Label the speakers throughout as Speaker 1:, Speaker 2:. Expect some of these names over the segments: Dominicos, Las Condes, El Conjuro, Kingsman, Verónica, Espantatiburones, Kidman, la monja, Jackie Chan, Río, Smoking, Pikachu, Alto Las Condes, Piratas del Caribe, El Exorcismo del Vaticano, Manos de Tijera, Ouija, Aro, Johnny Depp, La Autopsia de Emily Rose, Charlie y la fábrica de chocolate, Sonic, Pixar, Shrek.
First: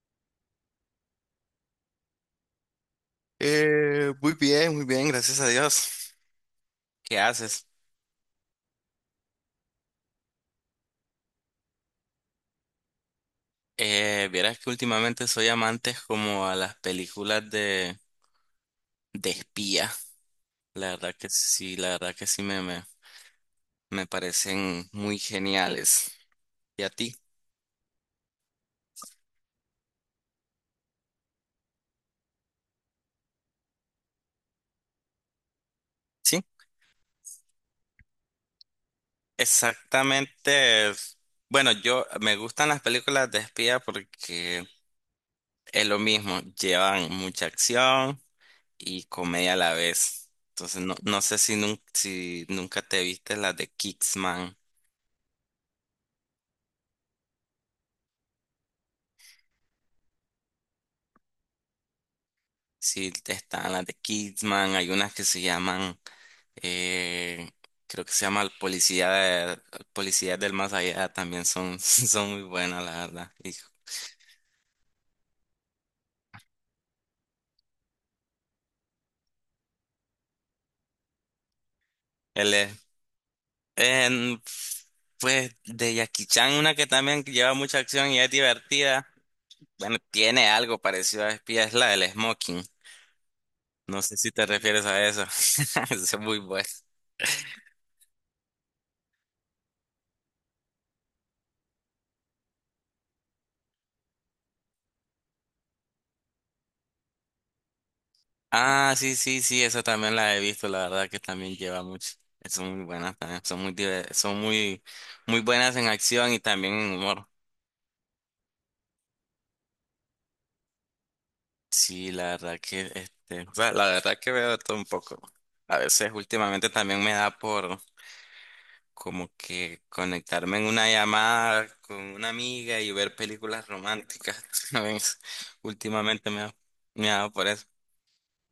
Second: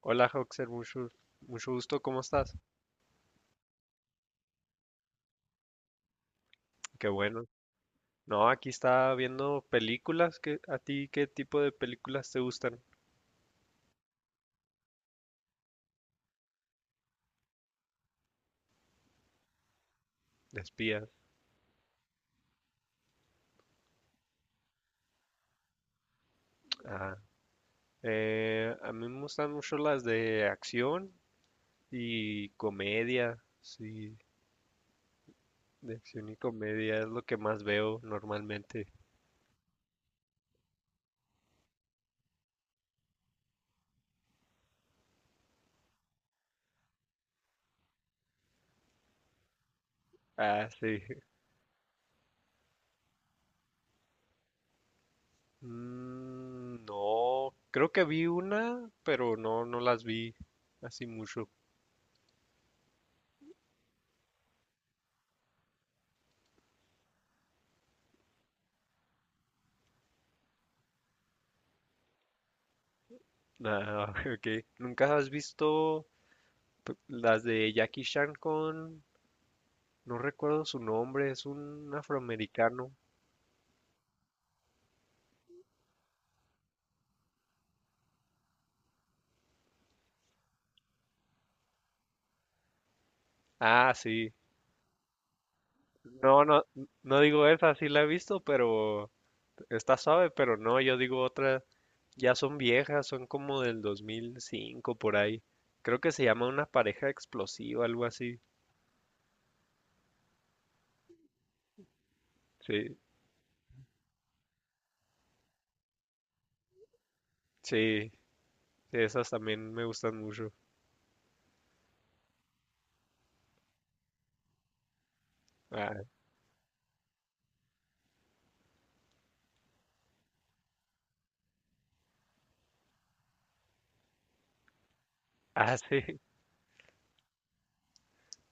Speaker 1: Hola, Hoxer, mucho gusto, ¿cómo estás?
Speaker 2: Muy bien, muy bien, gracias a Dios.
Speaker 1: Qué
Speaker 2: ¿Qué
Speaker 1: bueno.
Speaker 2: haces?
Speaker 1: No, aquí estaba viendo películas. ¿Qué, a ti qué tipo de películas te gustan?
Speaker 2: Vieras que últimamente soy amante como a las películas de espía.
Speaker 1: De
Speaker 2: La
Speaker 1: espía.
Speaker 2: verdad que sí, la verdad que sí me parecen muy geniales. ¿Y a ti?
Speaker 1: Ah, a mí me gustan mucho las de acción y comedia. Sí, de acción y
Speaker 2: Sí,
Speaker 1: comedia es lo que más veo normalmente.
Speaker 2: exactamente. Bueno, yo me gustan las películas de espía porque es lo mismo, llevan mucha acción y comedia a la vez.
Speaker 1: Ah,
Speaker 2: Entonces, no,
Speaker 1: sí.
Speaker 2: no sé si, si nunca te viste las de Kingsman.
Speaker 1: Mm, no, creo que vi una, pero no las vi así mucho.
Speaker 2: Sí, están las de Kidman, hay unas que se llaman, eh, creo que se llama El Policía Policía del Más Allá, también son, son muy buenas, la verdad. Y
Speaker 1: Ah, ok. ¿Nunca has visto? Las de Jackie Chan con, no recuerdo su nombre, es un
Speaker 2: él es,
Speaker 1: afroamericano.
Speaker 2: en- pues de Jackie Chan, una que también lleva mucha acción y es divertida. Bueno, tiene algo parecido a Espía, es la del Smoking.
Speaker 1: Ah,
Speaker 2: No sé si
Speaker 1: sí.
Speaker 2: te refieres a eso. Es muy
Speaker 1: No, no,
Speaker 2: buena.
Speaker 1: no digo esa, sí la he visto, pero está suave, pero no, yo digo otra, ya son viejas, son como del 2005 por ahí. Creo que se llama Una pareja explosiva, algo así.
Speaker 2: Ah, sí, sí, sí, esa también la he visto, la verdad que también lleva mucho. Son muy
Speaker 1: Sí,
Speaker 2: buenas también, son son muy, muy buenas en acción y también en humor.
Speaker 1: sí, sí, esas también me gustan mucho.
Speaker 2: Sí, la verdad que, este, o sea, la verdad que veo de todo un poco. A
Speaker 1: Ah,
Speaker 2: veces últimamente también me da por como que conectarme en una llamada con una amiga y ver películas románticas. ¿Sabes?
Speaker 1: ah, sí.
Speaker 2: Últimamente me ha dado por eso.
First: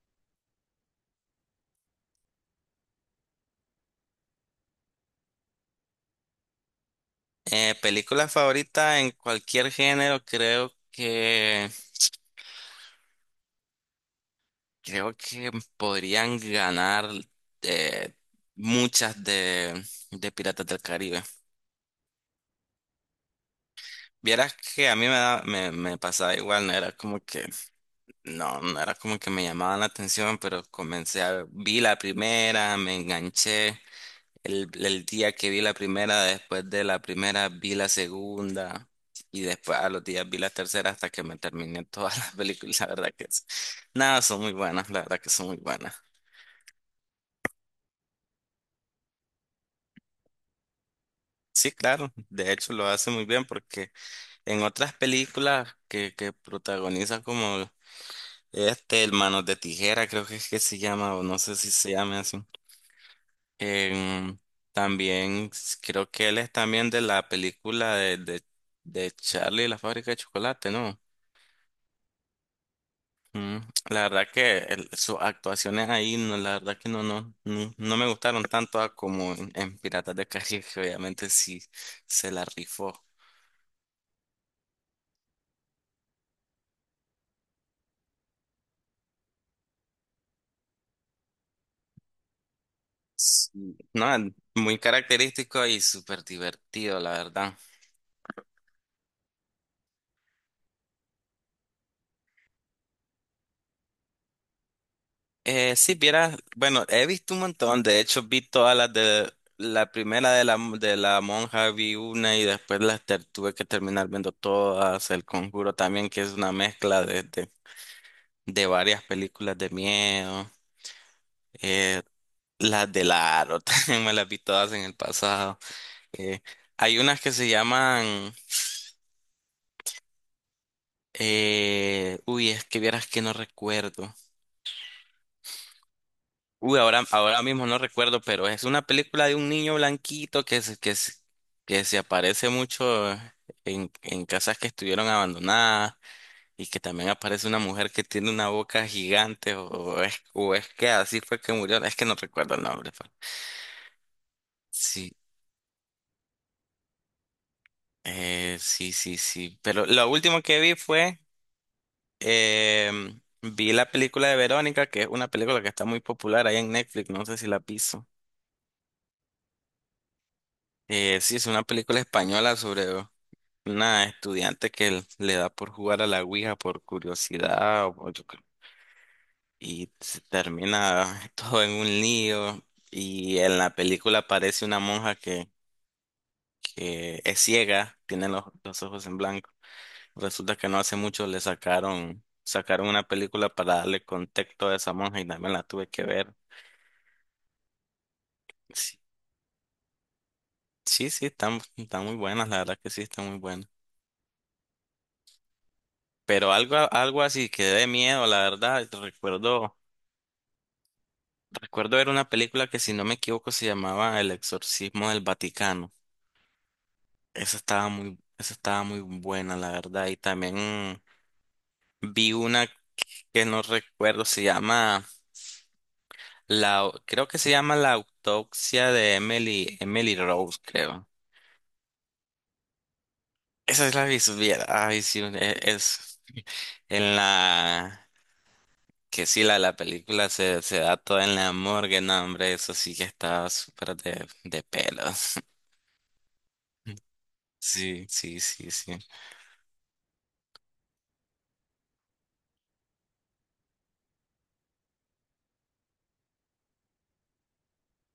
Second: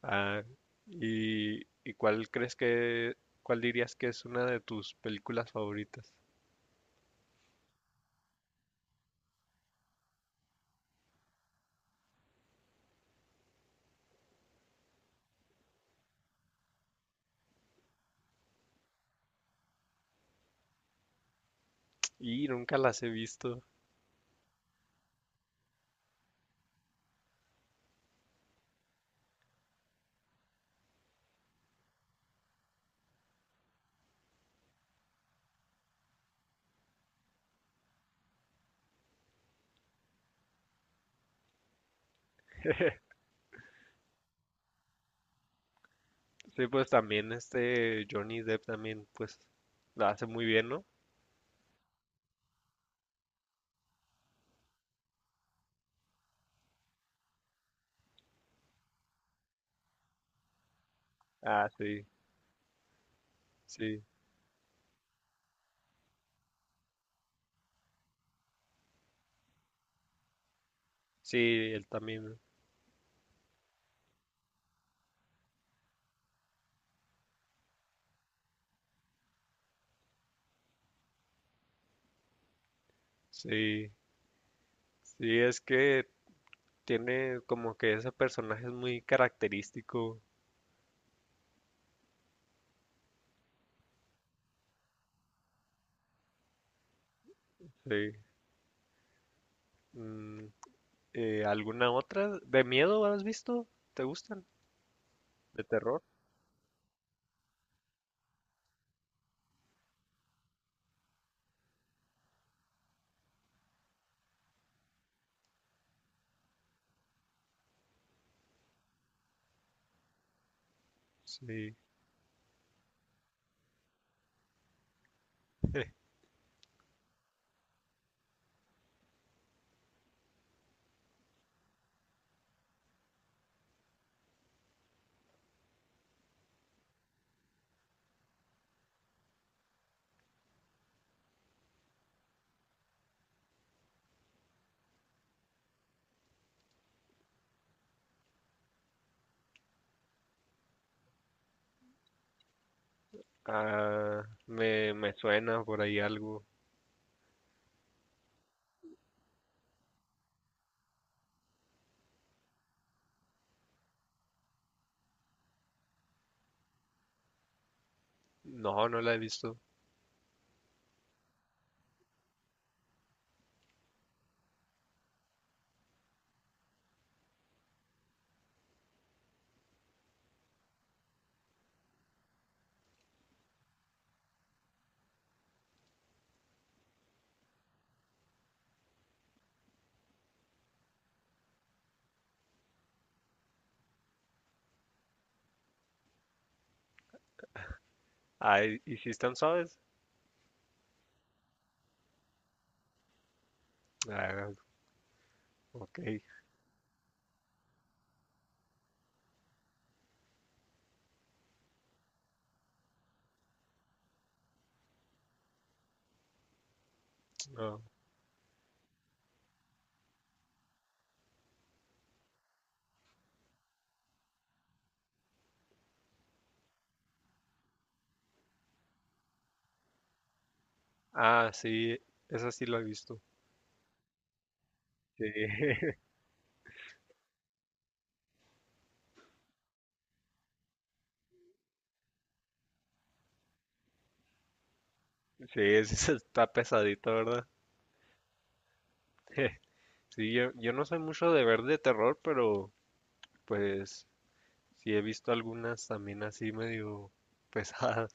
Speaker 1: Ah, ¿y cuál crees que, cuál dirías que es una de tus películas favoritas?
Speaker 2: Película favorita en cualquier género, creo que. Creo que podrían ganar eh, muchas de Piratas del Caribe.
Speaker 1: Y nunca las he visto.
Speaker 2: Vieras que a mí me pasaba igual, no era como que, no, no era como que me llamaban la atención, pero vi la primera, me enganché. El día que vi la primera, después de la primera vi la segunda y después a los días vi la tercera hasta que me terminé todas las películas. La verdad que nada, son muy buenas, la verdad que son muy buenas.
Speaker 1: Sí, pues también este Johnny Depp también, pues, la hace muy bien, ¿no?
Speaker 2: Sí, claro, de hecho lo hace muy bien porque en otras películas que protagoniza como este, el Manos de Tijera, creo que es que se llama, o no sé
Speaker 1: Ah,
Speaker 2: si se
Speaker 1: sí,
Speaker 2: llama así.
Speaker 1: sí,
Speaker 2: em, También creo que él es también de la película de Charlie y la fábrica de chocolate, ¿no?
Speaker 1: sí, él también,
Speaker 2: Mm, la verdad que sus actuaciones ahí, no, la verdad que no, no, no, no me gustaron tanto a como en Piratas de Caribe, que obviamente sí se la rifó.
Speaker 1: sí, sí, es que tiene como que ese personaje es muy característico,
Speaker 2: Sí. No, muy característico y súper divertido, la verdad.
Speaker 1: sí. Mm, ¿alguna otra? ¿De miedo has visto? ¿Te gustan? ¿De
Speaker 2: Sí,
Speaker 1: terror?
Speaker 2: vieras, bueno, he visto un montón, de hecho vi todas las de la primera de de la monja, vi una y después tuve que terminar viendo todas, El Conjuro también, que es una mezcla de varias películas de miedo,
Speaker 1: Sí.
Speaker 2: eh, las de Aro también me las vi todas en el pasado. Eh, Hay unas que se llaman, uy, es que vieras que no recuerdo. Uy, ahora mismo no recuerdo, pero es una película de un niño blanquito que se aparece mucho en casas que estuvieron abandonadas y que también aparece una mujer que tiene una boca gigante o es que así fue que murió. Es que no recuerdo el nombre, pero…
Speaker 1: Ah, me
Speaker 2: Sí,
Speaker 1: suena por ahí algo.
Speaker 2: sí, sí, sí. Pero lo último que vi fue, vi la película de Verónica, que es una película que está muy popular ahí en Netflix, no sé si la piso.
Speaker 1: No, no la he visto.
Speaker 2: Sí, es una película española sobre una estudiante que le da por jugar a la Ouija por curiosidad o yo creo, y se termina todo en un lío. Y en la película aparece una monja que es ciega, tiene los ojos en blanco. Resulta que no hace mucho le sacaron, sacaron una película para darle contexto a esa monja y también la tuve que ver.
Speaker 1: Ah, y
Speaker 2: Sí,
Speaker 1: si están suaves?
Speaker 2: sí, sí, están, están muy buenas, la verdad que sí, están muy buenas.
Speaker 1: Ah, ok,
Speaker 2: Pero algo, algo así que dé miedo, la verdad, te recuerdo. Recuerdo ver una película que, si no me equivoco, se llamaba El Exorcismo del Vaticano.
Speaker 1: no.
Speaker 2: Esa estaba muy buena, la verdad. Y también vi una que no recuerdo, se llama creo que se llama La Autopsia de Emily, Emily Rose, creo.
Speaker 1: Ah, sí, esa sí la he visto.
Speaker 2: Esa es la vi, supiera. Ay, sí,
Speaker 1: Sí,
Speaker 2: es en la que sí, la película se da toda en la morgue, no, hombre, eso sí que estaba súper de pelos.
Speaker 1: sí, ese está pesadita, ¿verdad?
Speaker 2: Sí, sí, sí, sí.
Speaker 1: Sí, yo no soy mucho de ver de terror, pero pues sí he visto algunas también así medio pesadas.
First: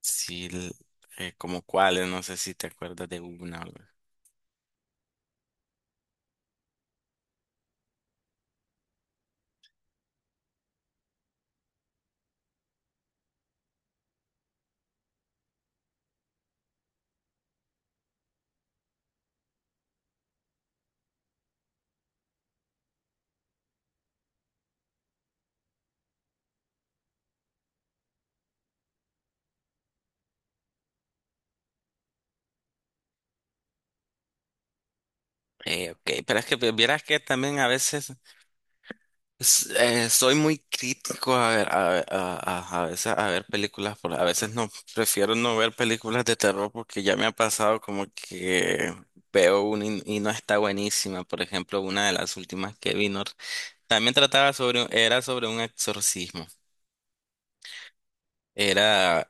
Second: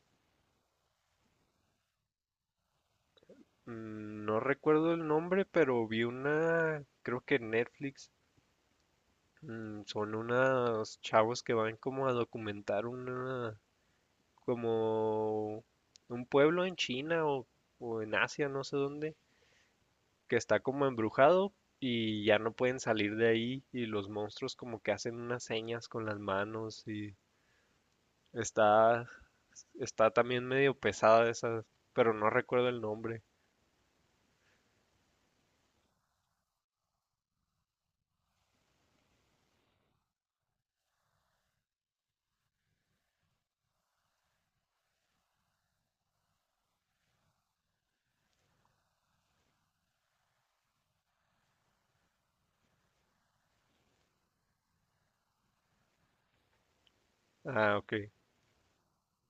Speaker 2: Sí, como cuáles, no sé si te acuerdas de una.
Speaker 1: Mm, no recuerdo el nombre, pero vi una, creo que en Netflix, mm, son unos chavos que van como a documentar una, como un pueblo en China o en Asia, no sé dónde, que está como embrujado y ya no pueden salir de ahí y los monstruos como que hacen unas señas con las manos y está está también medio pesada esa, pero no recuerdo el nombre.
Speaker 2: Ok, pero es que vieras que también a veces soy muy crítico a veces a ver películas, a veces no, prefiero no ver películas de terror porque ya me ha pasado como que veo una y no está buenísima. Por ejemplo, una de las últimas que vino también trataba sobre, era sobre un exorcismo.
Speaker 1: Ah, ok,
Speaker 2: Era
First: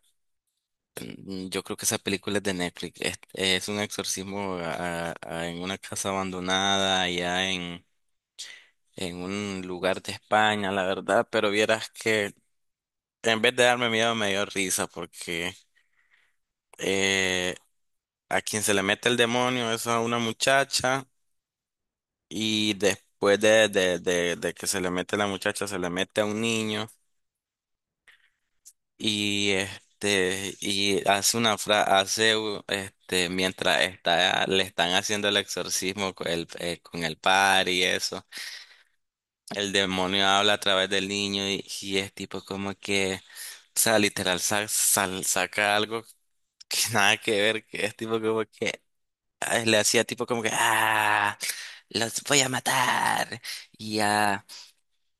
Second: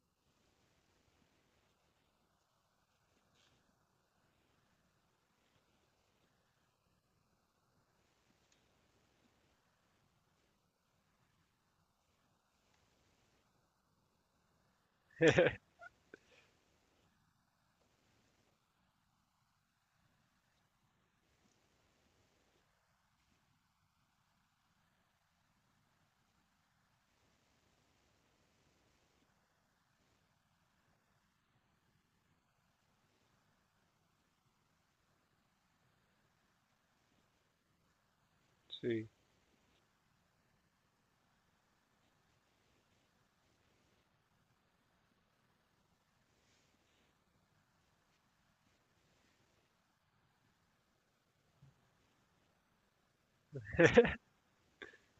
Speaker 2: mm, yo creo que esa película es de Netflix. Es un exorcismo en una casa abandonada, allá en un lugar de España, la verdad. Pero vieras que en vez de darme miedo, me dio risa porque eh, a quien se le mete el demonio es a una muchacha y después de que se le mete la muchacha, se le mete a un niño. Y este, y hace una frase, hace este, mientras está, le están haciendo el exorcismo con el par y eso,
Speaker 1: sí.
Speaker 2: el demonio habla a través del niño y es tipo como que, o sea, literal saca algo que nada que ver, que es tipo como que ah, le hacía tipo como que, ah, los voy a matar, y ya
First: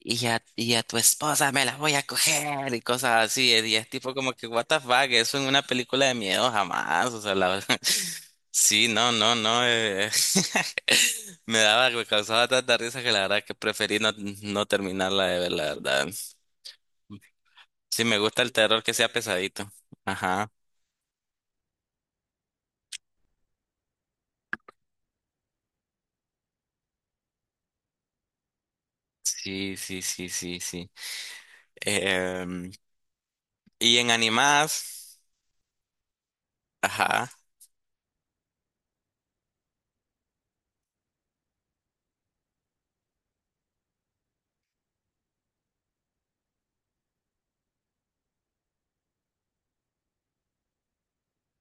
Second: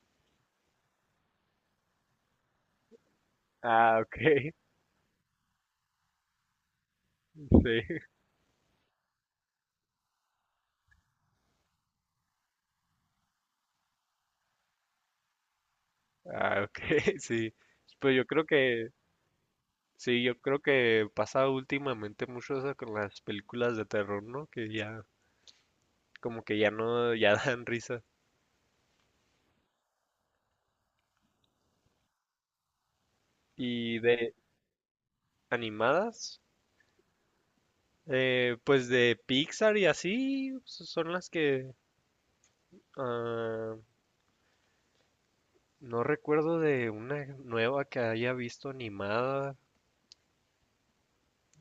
Speaker 2: y a tu esposa me la voy a coger y cosas así. Y es
Speaker 1: Ah,
Speaker 2: tipo
Speaker 1: ok,
Speaker 2: como que, what the fuck, eso en una película de miedo jamás. O sea, la…
Speaker 1: sí.
Speaker 2: sí, no, no, no. Me daba, me causaba tanta risa que la verdad que preferí no, no terminarla de ver, la verdad.
Speaker 1: Ah, ok, sí.
Speaker 2: Sí,
Speaker 1: Pues
Speaker 2: me
Speaker 1: yo
Speaker 2: gusta
Speaker 1: creo
Speaker 2: el terror
Speaker 1: que,
Speaker 2: que sea pesadito.
Speaker 1: sí, yo
Speaker 2: Ajá.
Speaker 1: creo que pasa últimamente mucho eso con las películas de terror, ¿no? Que ya, como que ya no, ya dan risa.
Speaker 2: Sí, sí, sí, sí, sí. Em,
Speaker 1: Y
Speaker 2: y en
Speaker 1: de
Speaker 2: animadas,
Speaker 1: animadas,
Speaker 2: ajá.
Speaker 1: eh, pues de Pixar y así son las que ah, no recuerdo de una nueva que haya visto animada.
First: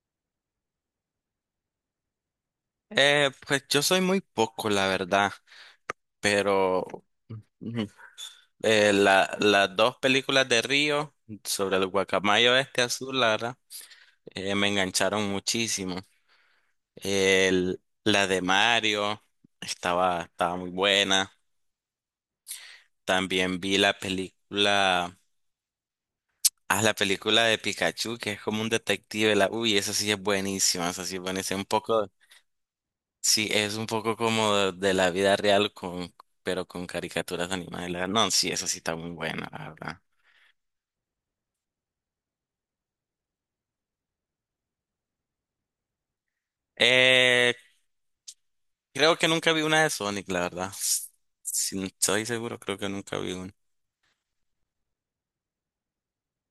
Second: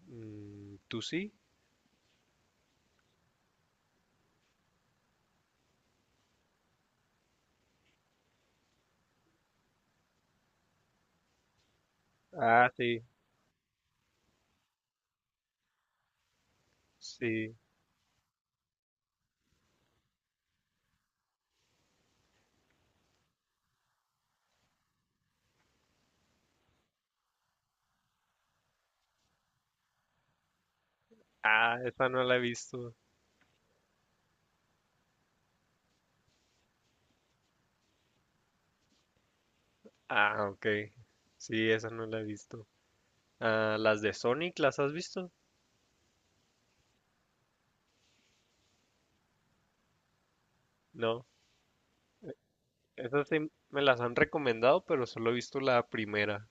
Speaker 1: Mm, ¿tú sí?
Speaker 2: Pues yo soy muy poco, la verdad, pero las dos películas de Río sobre el guacamayo
Speaker 1: Ah,
Speaker 2: este
Speaker 1: sí,
Speaker 2: azul, la verdad, me engancharon muchísimo.
Speaker 1: sí.
Speaker 2: La de Mario estaba, estaba muy buena. También vi la película, ah, la película de Pikachu, que es como un detective. La, uy, esa sí es buenísima, esa sí es buenísima. Un
Speaker 1: Ah, esa
Speaker 2: poco,
Speaker 1: no la he visto.
Speaker 2: sí, es un poco como de la vida real, con, pero con caricaturas animadas. No, sí, esa sí está muy buena, la verdad.
Speaker 1: Ah, ok. Sí, esa no la he visto. Ah, las de Sonic, ¿las has visto?
Speaker 2: Eh, Creo que nunca vi una de Sonic, la verdad.
Speaker 1: No.
Speaker 2: Si estoy seguro, creo que nunca
Speaker 1: Esas
Speaker 2: vi
Speaker 1: sí
Speaker 2: una.
Speaker 1: me las han recomendado, pero solo he visto la primera.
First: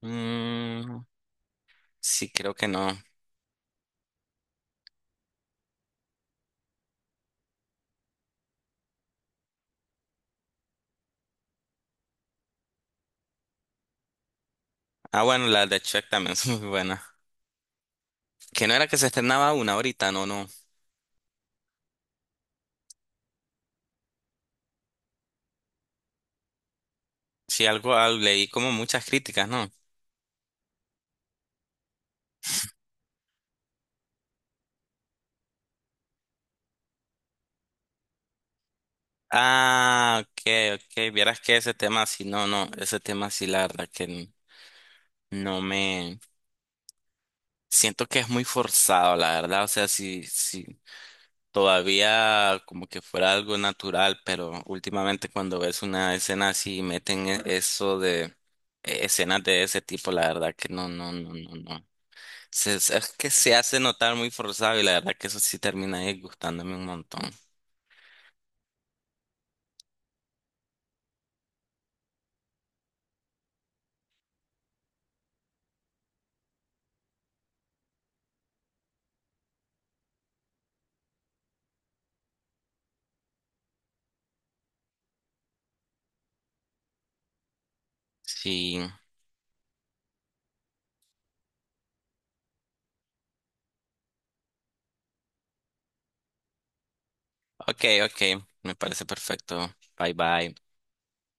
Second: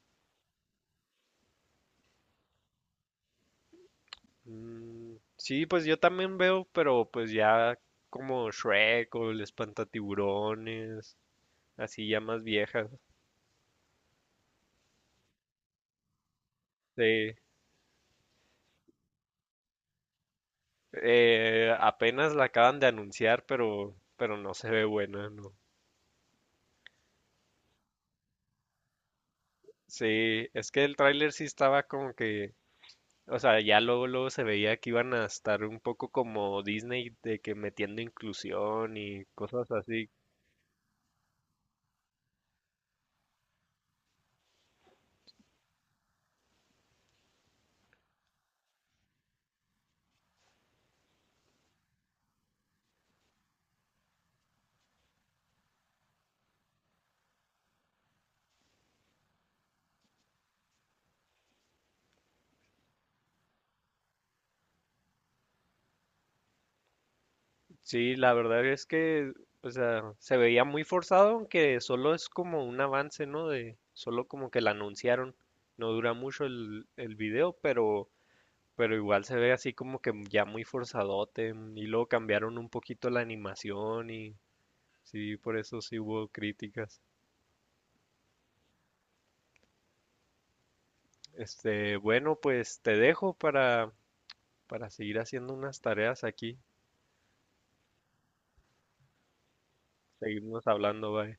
Speaker 2: Mm, sí, creo que no.
Speaker 1: Mm, sí, pues yo también veo, pero pues ya como Shrek o el Espantatiburones, así ya más viejas.
Speaker 2: Ah, bueno, la de Shrek también es muy buena.
Speaker 1: Sí,
Speaker 2: Que no era que se estrenaba una ahorita, no, no.
Speaker 1: apenas la acaban de anunciar, pero no se ve buena, ¿no?
Speaker 2: Sí, algo, ah, leí como muchas críticas, ¿no?
Speaker 1: Sí, es que el tráiler sí estaba como que, o sea, ya luego se veía que iban a estar un poco como Disney de que metiendo inclusión y cosas así.
Speaker 2: Ah, ok, ok. Vieras que ese tema sí, no, no. Ese tema sí, la verdad que no me. Siento que es muy forzado, la verdad. O sea, sí, sí, todavía como que fuera algo natural, pero últimamente cuando ves una escena así y meten eso de escenas de ese tipo, la verdad que no, no, no, no, no. Es que se hace notar muy forzado y la verdad que eso sí termina disgustándome un montón.
Speaker 1: Sí, la verdad es que, o sea, se veía muy forzado, aunque solo es como un avance, ¿no? De solo como que la anunciaron. No dura mucho el video, pero igual se ve así como que ya muy forzadote. Mm, y luego cambiaron un poquito la animación y sí, por eso sí hubo críticas.
Speaker 2: Sí,
Speaker 1: Este, bueno, pues te dejo para seguir haciendo unas tareas aquí.
Speaker 2: ok, ok, me parece perfecto. Bye bye.
Speaker 1: Seguimos hablando, bye.